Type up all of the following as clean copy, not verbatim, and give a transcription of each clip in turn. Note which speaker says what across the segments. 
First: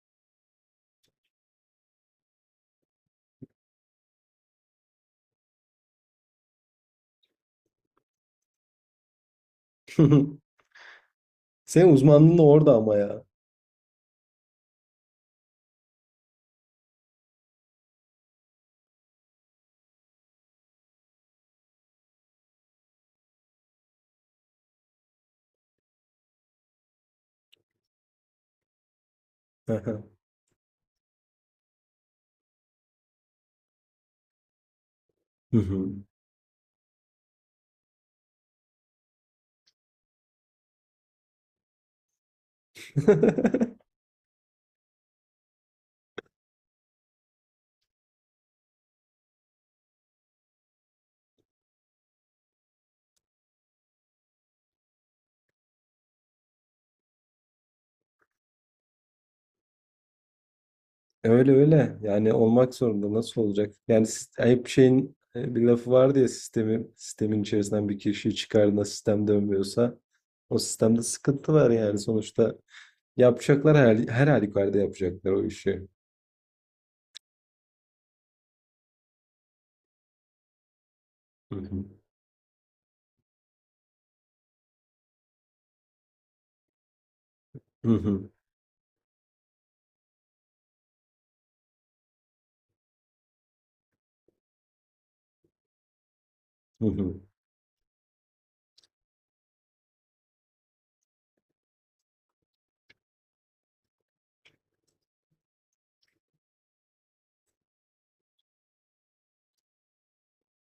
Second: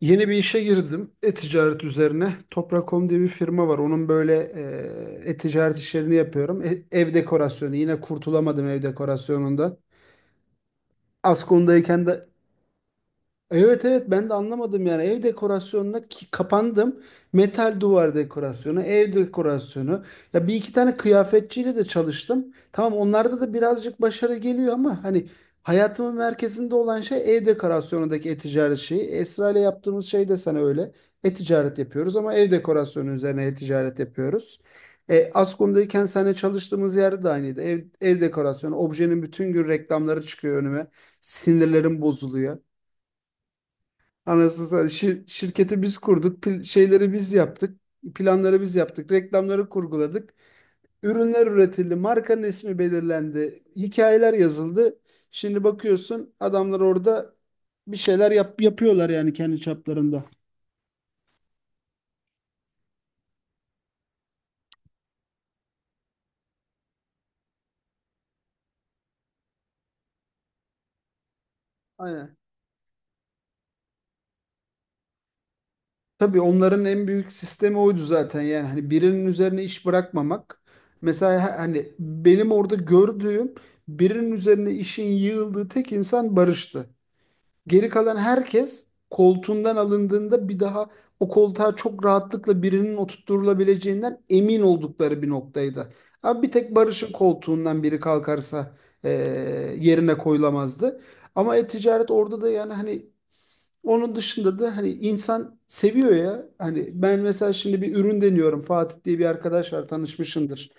Speaker 1: Yeni bir işe girdim. E-ticaret üzerine. Toprak.com diye bir firma var. Onun böyle e-ticaret işlerini yapıyorum. Ev dekorasyonu. Yine kurtulamadım ev dekorasyonundan.
Speaker 2: Hı hı. Senin
Speaker 1: Askon'dayken de.
Speaker 2: uzmanlığın da orada ama ya.
Speaker 1: Evet, evet, ben de anlamadım yani ev dekorasyonuna ki kapandım. Metal duvar dekorasyonu, ev dekorasyonu. Ya, bir iki tane kıyafetçiyle de çalıştım. Tamam, onlarda da birazcık başarı geliyor ama hani hayatımın merkezinde olan şey ev dekorasyonundaki e-ticaret şeyi. Esra ile
Speaker 2: Hı hı.
Speaker 1: yaptığımız şey de sana öyle. E-ticaret yapıyoruz ama ev dekorasyonu üzerine e-ticaret yapıyoruz.
Speaker 2: Hı hı.
Speaker 1: Askon'dayken seninle çalıştığımız yerde de aynıydı. Ev dekorasyonu, objenin bütün gün reklamları çıkıyor önüme. Sinirlerim bozuluyor. Anasını satayım. Şirketi biz kurduk, şeyleri biz yaptık, planları biz yaptık, reklamları kurguladık, ürünler üretildi, markanın ismi belirlendi, hikayeler yazıldı. Şimdi bakıyorsun adamlar orada bir şeyler yapıyorlar yani kendi çaplarında.
Speaker 2: Öyle öyle. Yani olmak zorunda. Nasıl olacak? Yani ayıp şeyin bir lafı vardı ya sistemin içerisinden bir kişiyi çıkardığında sistem dönmüyorsa o sistemde sıkıntı var yani
Speaker 1: Aynen.
Speaker 2: sonuçta. Yapacaklar her halükarda yapacaklar o işi.
Speaker 1: Tabii, onların en büyük sistemi oydu zaten yani hani birinin üzerine iş bırakmamak. Mesela
Speaker 2: Hı hı.
Speaker 1: hani benim orada gördüğüm birinin üzerine işin yığıldığı tek insan Barış'tı. Geri
Speaker 2: Hı
Speaker 1: kalan
Speaker 2: hı.
Speaker 1: herkes koltuğundan alındığında bir daha o koltuğa çok rahatlıkla birinin oturtulabileceğinden emin oldukları bir noktaydı. Abi bir tek
Speaker 2: Hı
Speaker 1: Barış'ın
Speaker 2: hı.
Speaker 1: koltuğundan biri kalkarsa eee, yerine koyulamazdı. Ama e-ticaret orada da yani hani onun dışında da hani insan seviyor ya. Hani ben mesela şimdi bir ürün deniyorum. Fatih diye bir arkadaş var, tanışmışındır.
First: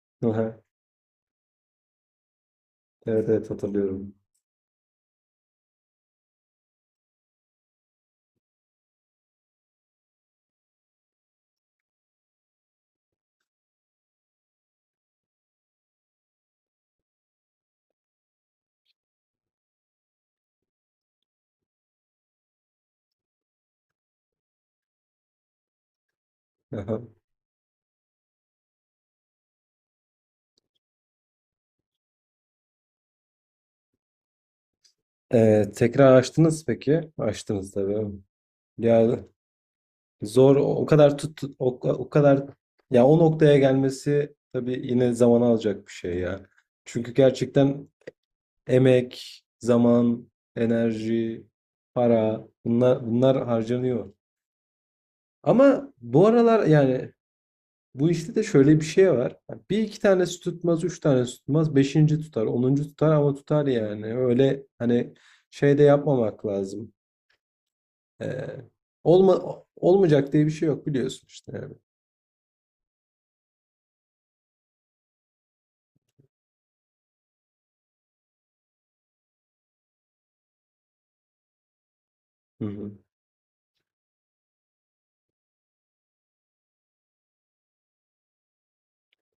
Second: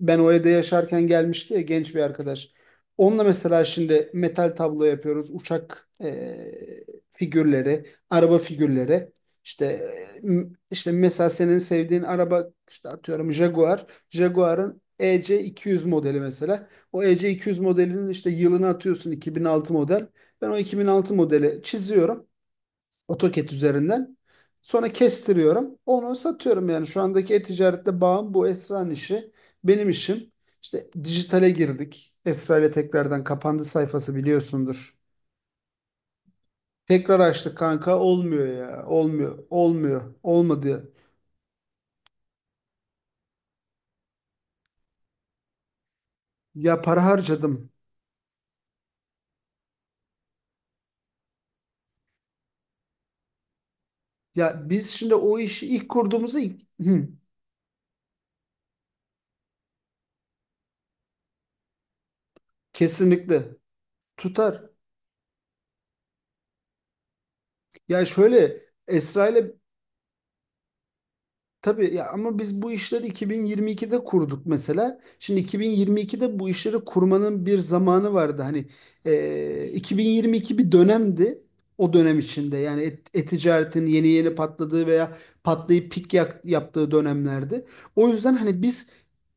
Speaker 1: Ben o evde
Speaker 2: Aha.
Speaker 1: yaşarken gelmişti ya, genç bir arkadaş. Onunla
Speaker 2: Evet, evet,
Speaker 1: mesela şimdi
Speaker 2: hatırlıyorum.
Speaker 1: metal tablo yapıyoruz. Uçak figürleri, araba figürleri. İşte işte mesela senin sevdiğin araba işte atıyorum Jaguar. Jaguar'ın EC200 modeli mesela. O EC200 modelinin işte yılını atıyorsun 2006 model. Ben o 2006 modeli çiziyorum. AutoCAD üzerinden. Sonra kestiriyorum. Onu satıyorum yani şu
Speaker 2: Aha.
Speaker 1: andaki e-ticarette bağım bu Esra'nın işi. Benim işim. İşte dijitale girdik. Esra ile tekrardan kapandı sayfası, biliyorsundur.
Speaker 2: Tekrar açtınız peki?
Speaker 1: Tekrar açtık
Speaker 2: Açtınız
Speaker 1: kanka,
Speaker 2: tabii.
Speaker 1: olmuyor ya.
Speaker 2: Ya,
Speaker 1: Olmuyor. Olmuyor.
Speaker 2: zor o
Speaker 1: Olmadı.
Speaker 2: kadar tut, tut- o, o kadar ya o noktaya gelmesi tabii yine zaman alacak bir şey ya.
Speaker 1: Ya, para
Speaker 2: Çünkü
Speaker 1: harcadım.
Speaker 2: gerçekten emek, zaman, enerji, para bunlar harcanıyor.
Speaker 1: Ya biz şimdi o işi ilk
Speaker 2: Ama bu
Speaker 1: kurduğumuzda.
Speaker 2: aralar
Speaker 1: Hı,
Speaker 2: yani bu işte de şöyle bir şey var. Bir iki tanesi tutmaz, üç tanesi tutmaz, beşinci tutar, onuncu tutar ama
Speaker 1: kesinlikle
Speaker 2: tutar yani.
Speaker 1: tutar.
Speaker 2: Öyle hani şey de yapmamak lazım.
Speaker 1: Ya
Speaker 2: Ee,
Speaker 1: şöyle, Esra ile.
Speaker 2: Olmayacak diye bir şey yok, biliyorsun işte yani.
Speaker 1: Tabii ya, ama biz bu işleri 2022'de kurduk mesela. Şimdi 2022'de bu işleri kurmanın bir zamanı vardı. Hani 2022 bir dönemdi. O dönem içinde
Speaker 2: Hı
Speaker 1: yani
Speaker 2: hı.
Speaker 1: e-ticaretin yeni yeni patladığı veya patlayıp pik yaptığı dönemlerdi. O yüzden hani biz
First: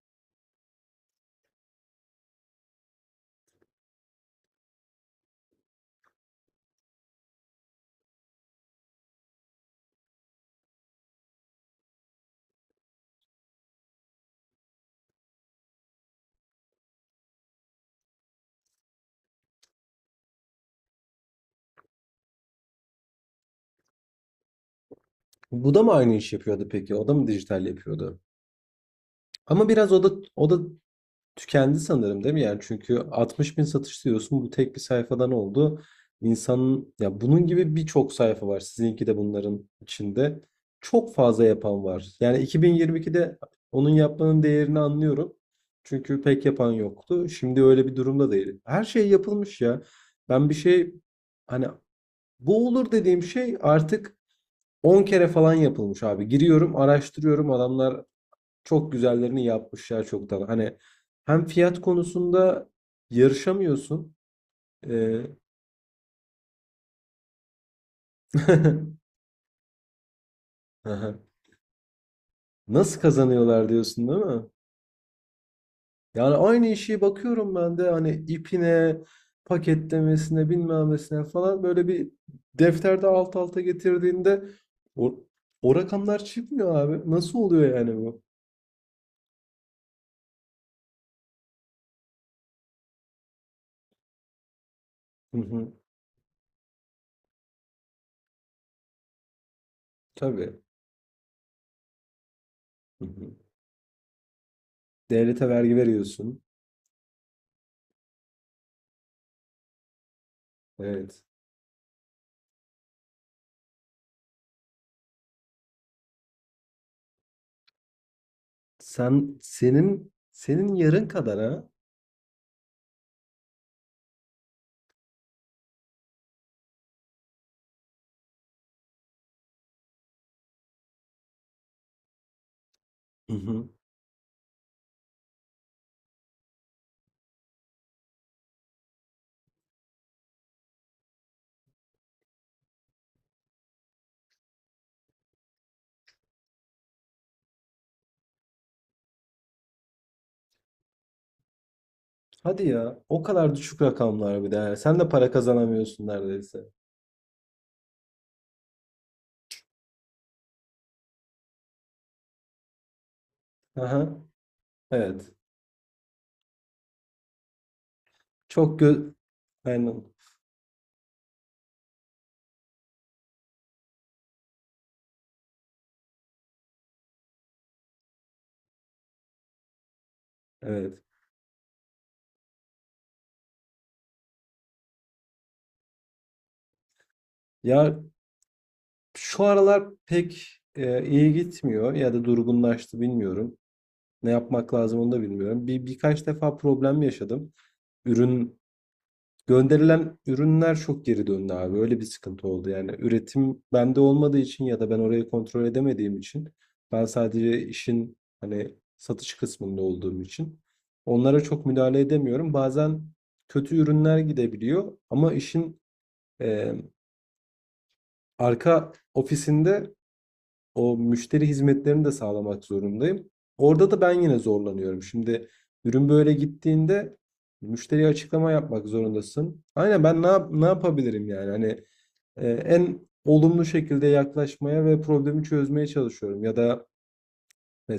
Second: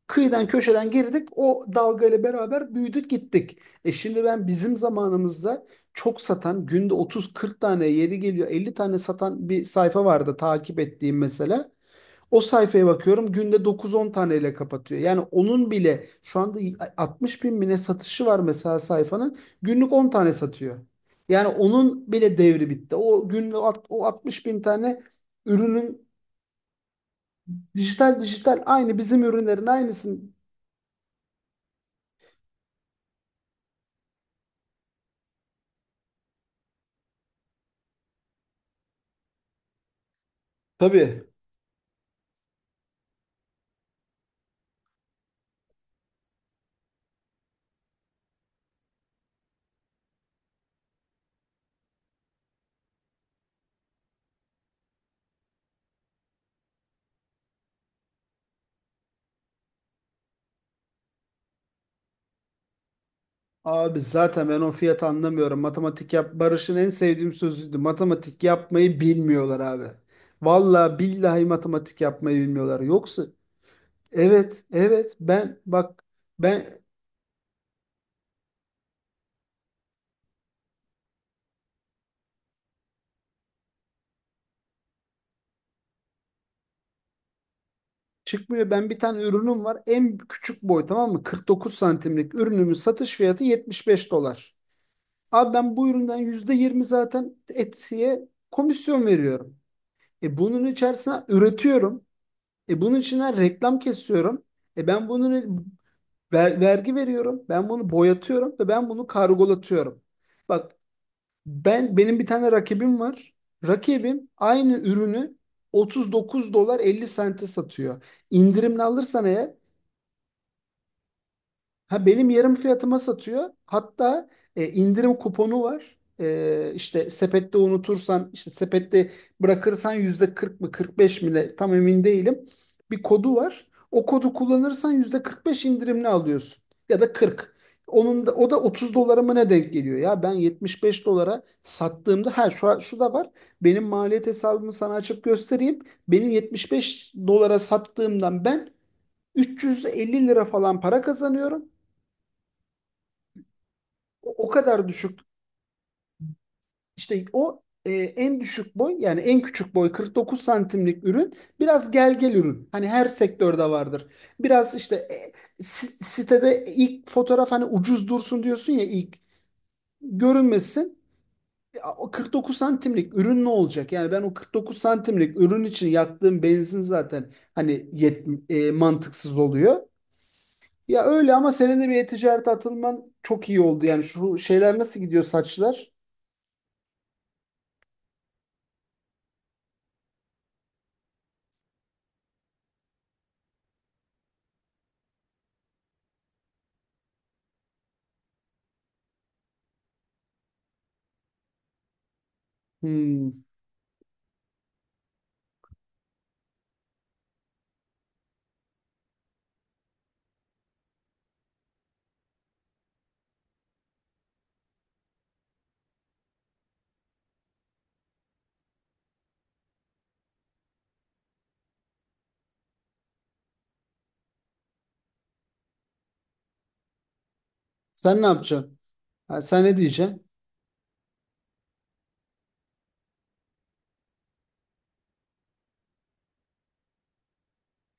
Speaker 1: kıyıdan köşeden girdik. O dalgayla beraber büyüdük gittik. Şimdi ben bizim zamanımızda çok satan, günde 30-40 tane, yeri geliyor 50 tane satan bir sayfa vardı takip ettiğim mesela. O sayfaya bakıyorum günde 9-10 taneyle kapatıyor. Yani onun bile şu anda 60 bin bine satışı var mesela sayfanın. Günlük 10 tane satıyor. Yani onun bile devri bitti. O günlük o 60 bin tane
Speaker 2: Bu da mı
Speaker 1: ürünün
Speaker 2: aynı iş yapıyordu peki? O da mı dijital
Speaker 1: dijital
Speaker 2: yapıyordu?
Speaker 1: dijital aynı bizim ürünlerin
Speaker 2: Ama biraz o da
Speaker 1: aynısın.
Speaker 2: o da tükendi sanırım, değil mi? Yani çünkü 60 bin satış diyorsun, bu tek bir sayfadan oldu. İnsanın ya bunun gibi birçok sayfa var. Sizinki de bunların içinde. Çok
Speaker 1: Tabii.
Speaker 2: fazla yapan var. Yani 2022'de onun yapmanın değerini anlıyorum. Çünkü pek yapan yoktu. Şimdi öyle bir durumda değil. Her şey yapılmış ya. Ben bir şey Hani, bu olur dediğim şey artık 10 kere falan yapılmış abi. Giriyorum, araştırıyorum. Adamlar çok güzellerini yapmışlar çoktan. Hani hem fiyat konusunda
Speaker 1: Abi
Speaker 2: yarışamıyorsun.
Speaker 1: zaten ben o fiyatı
Speaker 2: Ee,
Speaker 1: anlamıyorum. Matematik yap, Barış'ın en sevdiğim sözüydü. Matematik yapmayı bilmiyorlar abi. Vallahi
Speaker 2: aha.
Speaker 1: billahi matematik yapmayı bilmiyorlar.
Speaker 2: Nasıl
Speaker 1: Yoksa.
Speaker 2: kazanıyorlar diyorsun, değil mi?
Speaker 1: Evet, evet. Ben bak,
Speaker 2: Yani aynı
Speaker 1: ben
Speaker 2: işi bakıyorum ben de, hani ipine, paketlemesine, bilmemesine falan, böyle bir defterde alt alta getirdiğinde o, o rakamlar çıkmıyor abi. Nasıl oluyor yani bu?
Speaker 1: çıkmıyor. Ben bir tane ürünüm var. En küçük boy, tamam mı? 49 santimlik ürünümün satış fiyatı 75 dolar.
Speaker 2: Hı
Speaker 1: Abi
Speaker 2: hı.
Speaker 1: ben bu üründen %20 zaten Etsy'ye komisyon veriyorum. E
Speaker 2: Tabii.
Speaker 1: bunun içerisine üretiyorum. Bunun
Speaker 2: Hı
Speaker 1: içine
Speaker 2: hı.
Speaker 1: reklam kesiyorum. Ben
Speaker 2: Devlete
Speaker 1: bunun
Speaker 2: vergi veriyorsun.
Speaker 1: vergi veriyorum. Ben bunu boyatıyorum ve ben bunu kargolatıyorum. Bak.
Speaker 2: Evet.
Speaker 1: Benim bir tane rakibim var. Rakibim aynı ürünü 39 dolar 50 sente satıyor. İndirimli alırsan
Speaker 2: Sen
Speaker 1: eğer.
Speaker 2: senin yarın kadar ha.
Speaker 1: Ha, benim yarım fiyatıma satıyor. Hatta indirim kuponu var. E, işte sepette unutursan, işte sepette bırakırsan yüzde 40 mı 45 mi ne, tam emin değilim. Bir
Speaker 2: Hı
Speaker 1: kodu var.
Speaker 2: hı.
Speaker 1: O kodu kullanırsan yüzde 45 indirimli alıyorsun. Ya da 40. Onun da o da 30 dolara mı ne denk geliyor ya? Ben 75 dolara sattığımda, ha, şu şu da var. Benim maliyet hesabımı sana açıp göstereyim. Benim 75 dolara sattığımdan ben 350 lira falan para kazanıyorum.
Speaker 2: Hadi ya. O kadar düşük
Speaker 1: O,
Speaker 2: rakamlar
Speaker 1: o
Speaker 2: bir de.
Speaker 1: kadar
Speaker 2: Sen de
Speaker 1: düşük,
Speaker 2: para kazanamıyorsun neredeyse.
Speaker 1: işte en düşük boy yani en küçük boy 49 santimlik ürün biraz gel gel ürün. Hani her sektörde vardır.
Speaker 2: Aha.
Speaker 1: Biraz işte
Speaker 2: Evet.
Speaker 1: sitede ilk fotoğraf hani ucuz dursun diyorsun
Speaker 2: Çok
Speaker 1: ya
Speaker 2: gö
Speaker 1: ilk
Speaker 2: Aynen.
Speaker 1: görünmesin. Ya, o 49 santimlik ürün ne olacak? Yani ben o 49 santimlik ürün için yaktığım benzin zaten hani mantıksız oluyor.
Speaker 2: Evet.
Speaker 1: Ya, öyle ama senin de bir e-ticarete atılman çok iyi oldu. Yani şu şeyler nasıl gidiyor, saçlar?
Speaker 2: Ya, şu aralar pek iyi gitmiyor ya da durgunlaştı, bilmiyorum. Ne yapmak lazım onu da bilmiyorum. Birkaç defa problem yaşadım. Ürün Gönderilen ürünler çok geri döndü abi. Öyle bir sıkıntı oldu. Yani
Speaker 1: Hmm.
Speaker 2: üretim bende olmadığı için ya da ben orayı kontrol edemediğim için, ben sadece işin hani satış kısmında olduğum için onlara çok müdahale edemiyorum. Bazen kötü ürünler gidebiliyor ama işin e, arka ofisinde o müşteri hizmetlerini de sağlamak zorundayım. Orada da ben yine zorlanıyorum. Şimdi ürün böyle gittiğinde müşteriye
Speaker 1: Sen ne
Speaker 2: açıklama
Speaker 1: yapacaksın?
Speaker 2: yapmak
Speaker 1: Ha, sen
Speaker 2: zorundasın.
Speaker 1: ne
Speaker 2: Aynen, ben
Speaker 1: diyeceksin?
Speaker 2: ne yapabilirim yani? Hani en olumlu şekilde yaklaşmaya ve problemi çözmeye çalışıyorum. Ya da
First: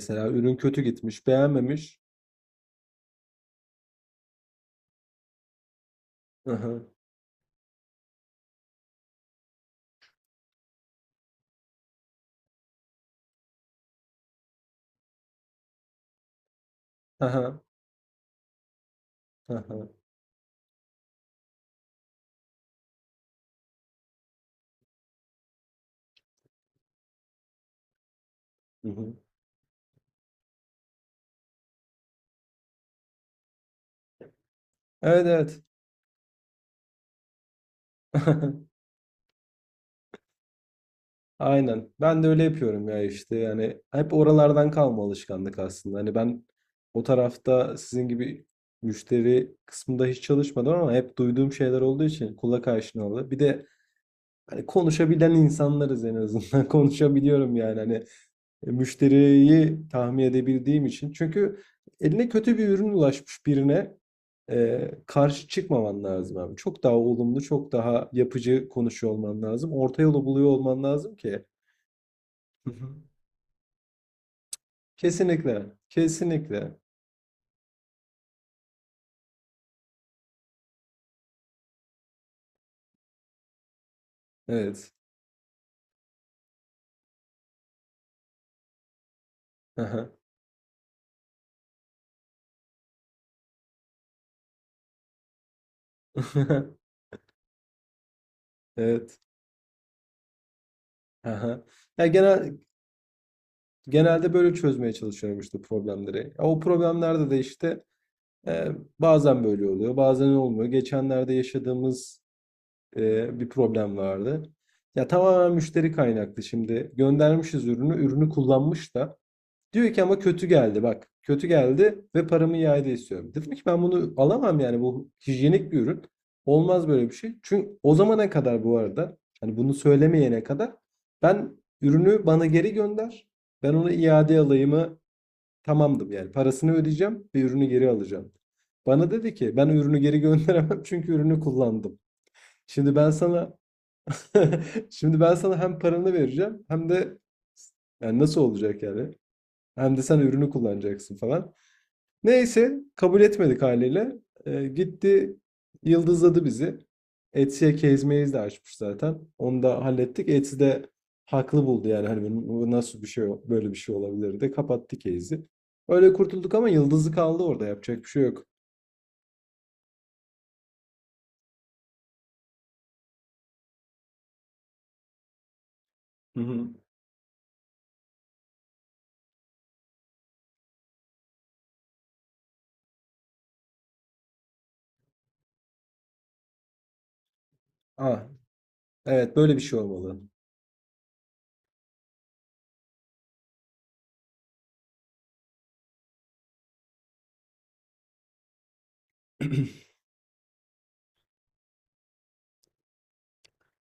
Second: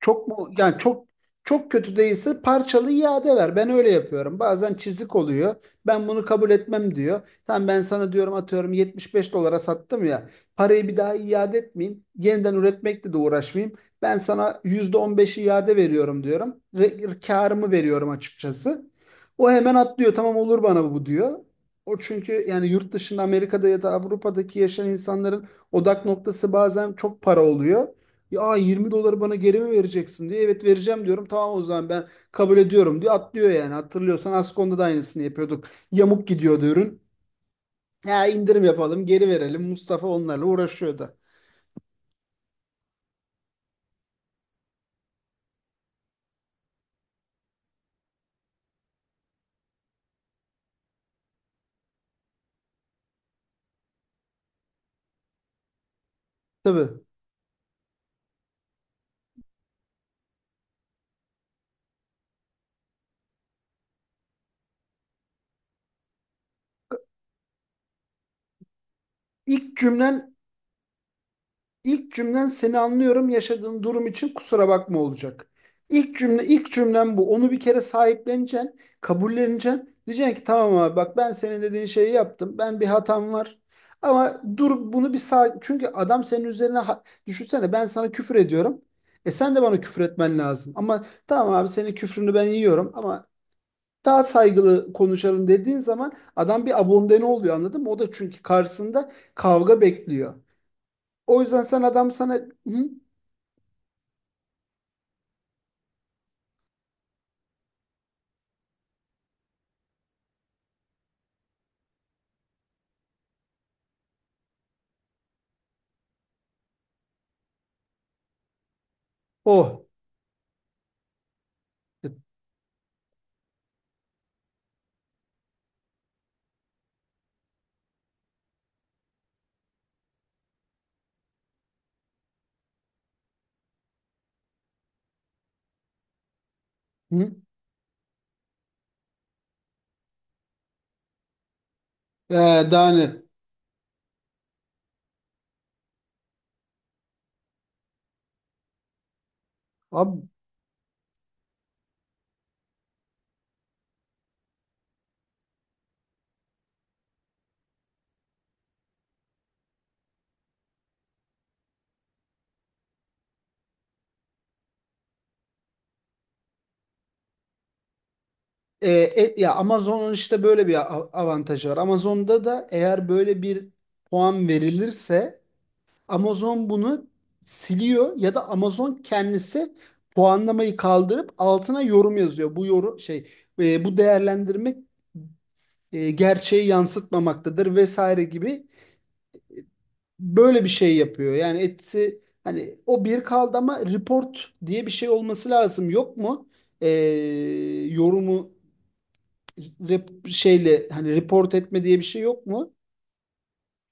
Speaker 1: Çok mu,
Speaker 2: ürün
Speaker 1: yani
Speaker 2: kötü
Speaker 1: çok
Speaker 2: gitmiş,
Speaker 1: çok kötü
Speaker 2: beğenmemiş.
Speaker 1: değilse parçalı iade ver. Ben öyle yapıyorum. Bazen çizik oluyor. Ben bunu kabul
Speaker 2: Aha,
Speaker 1: etmem diyor. Tamam, ben sana diyorum, atıyorum 75 dolara sattım ya. Parayı bir daha iade etmeyeyim. Yeniden üretmekle de uğraşmayayım. Ben sana %15 iade veriyorum diyorum.
Speaker 2: aha,
Speaker 1: Karımı veriyorum açıkçası. O hemen
Speaker 2: aha.
Speaker 1: atlıyor. Tamam olur bana bu diyor. O çünkü yani yurt dışında Amerika'da ya da Avrupa'daki yaşayan insanların odak noktası bazen çok para oluyor. Ya
Speaker 2: Hı
Speaker 1: 20
Speaker 2: hı.
Speaker 1: doları bana geri mi vereceksin diye. Evet, vereceğim diyorum. Tamam, o zaman ben kabul ediyorum diyor. Atlıyor yani. Hatırlıyorsan Askon'da da aynısını
Speaker 2: Evet, evet.
Speaker 1: yapıyorduk. Yamuk gidiyordu ürün. Ya indirim yapalım, geri verelim. Mustafa onlarla uğraşıyordu.
Speaker 2: Aynen. Ben de öyle yapıyorum ya işte. Yani hep oralardan kalma alışkanlık aslında. Hani ben o tarafta sizin gibi müşteri kısmında hiç çalışmadım ama hep duyduğum şeyler olduğu için kulak aşinalı. Bir de hani konuşabilen insanlarız en azından.
Speaker 1: Tabii.
Speaker 2: Konuşabiliyorum yani, hani müşteriyi tahmin edebildiğim için. Çünkü eline kötü bir ürün ulaşmış birine karşı çıkmaman lazım abi. Çok daha olumlu, çok daha yapıcı konuşuyor olman lazım.
Speaker 1: İlk
Speaker 2: Orta yolu
Speaker 1: cümlen
Speaker 2: buluyor olman lazım ki.
Speaker 1: İlk cümlen
Speaker 2: Hı
Speaker 1: seni
Speaker 2: hı.
Speaker 1: anlıyorum, yaşadığın durum için kusura bakma olacak.
Speaker 2: Kesinlikle,
Speaker 1: İlk cümle ilk
Speaker 2: kesinlikle.
Speaker 1: cümlem bu. Onu bir kere sahipleneceksin, kabulleneceksin. Diyeceksin ki tamam abi bak, ben senin dediğin şeyi yaptım. Ben bir hatam var. Ama dur,
Speaker 2: Evet.
Speaker 1: bunu bir sağ çünkü adam senin üzerine düşünsene, ben sana küfür ediyorum. Sen de bana küfür
Speaker 2: Hı.
Speaker 1: etmen lazım. Ama tamam abi, senin küfrünü ben yiyorum ama daha saygılı konuşalım dediğin zaman adam bir abondene oluyor, anladın mı? O da çünkü karşısında
Speaker 2: Evet.
Speaker 1: kavga bekliyor. O yüzden
Speaker 2: Hı.
Speaker 1: sen
Speaker 2: Ya,
Speaker 1: adam sana. Hı?
Speaker 2: genelde böyle çözmeye çalışıyorum işte problemleri. Ya, o problemlerde de işte, bazen böyle oluyor, bazen olmuyor. Geçenlerde yaşadığımız, bir problem vardı. Ya, tamamen müşteri kaynaklı şimdi. Göndermişiz ürünü, ürünü kullanmış da
Speaker 1: Oh.
Speaker 2: diyor ki ama kötü geldi bak. Kötü geldi ve paramı iade istiyorum. Dedim ki ben bunu alamam yani, bu hijyenik bir ürün. Olmaz böyle bir şey. Çünkü o zamana kadar, bu arada hani bunu söylemeyene kadar, ben ürünü bana geri gönder. Ben onu iade alayımı tamamdım yani, parasını ödeyeceğim
Speaker 1: Hı?
Speaker 2: ve ürünü geri alacağım. Bana dedi ki ben ürünü geri gönderemem çünkü ürünü kullandım.
Speaker 1: Ee, daha
Speaker 2: Şimdi ben
Speaker 1: ne?
Speaker 2: sana şimdi ben sana hem paranı vereceğim hem de yani nasıl olacak yani? Hem de sen
Speaker 1: Abi,
Speaker 2: ürünü kullanacaksın falan. Neyse kabul etmedik haliyle. Gitti, yıldızladı bizi. Etsy'e kezmeyiz de açmış zaten. Onu da hallettik. Etsy de haklı buldu yani, hani bu nasıl bir şey, böyle bir şey olabilir de kapattı case'i. Öyle kurtulduk ama yıldızı kaldı orada, yapacak bir şey yok.
Speaker 1: ya Amazon'un işte böyle bir avantajı var. Amazon'da da eğer böyle bir puan verilirse
Speaker 2: Hı hı.
Speaker 1: Amazon bunu siliyor ya da Amazon kendisi puanlamayı kaldırıp altına yorum yazıyor. Bu yorum şey, bu değerlendirme, gerçeği yansıtmamaktadır vesaire
Speaker 2: Ah,
Speaker 1: gibi
Speaker 2: evet, böyle bir şey olmalı.
Speaker 1: böyle bir şey yapıyor. Yani etsi hani o bir kaldı ama report diye bir şey olması lazım. Yok mu? Ee, yorumu şeyle, hani report etme diye bir şey yok mu?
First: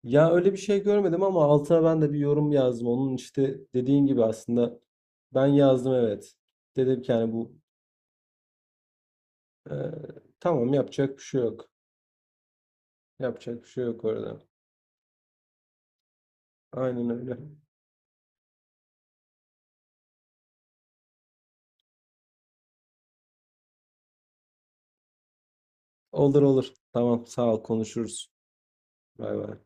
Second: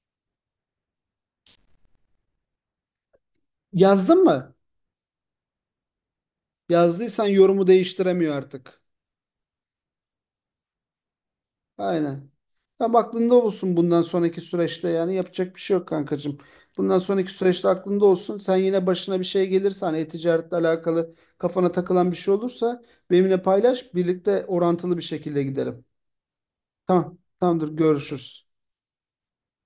Speaker 2: Ya öyle bir şey görmedim ama altına ben de bir yorum yazdım. Onun işte dediğin
Speaker 1: Yazdın
Speaker 2: gibi
Speaker 1: mı?
Speaker 2: aslında ben yazdım, evet. Dedim ki
Speaker 1: Yazdıysan
Speaker 2: yani bu
Speaker 1: yorumu değiştiremiyor artık.
Speaker 2: Ee, tamam, yapacak bir şey yok.
Speaker 1: Aynen. Tam aklında
Speaker 2: Yapacak bir
Speaker 1: olsun,
Speaker 2: şey
Speaker 1: bundan
Speaker 2: yok
Speaker 1: sonraki
Speaker 2: orada.
Speaker 1: süreçte yani yapacak bir şey yok, kankacığım. Bundan
Speaker 2: Aynen
Speaker 1: sonraki
Speaker 2: öyle.
Speaker 1: süreçte aklında olsun. Sen yine başına bir şey gelirse, hani e-ticaretle alakalı kafana takılan bir şey olursa benimle paylaş. Birlikte orantılı bir şekilde gidelim.
Speaker 2: Olur, olur.
Speaker 1: Tamam.
Speaker 2: Tamam, sağ ol,
Speaker 1: Tamamdır.
Speaker 2: konuşuruz.
Speaker 1: Görüşürüz.
Speaker 2: Bay bay.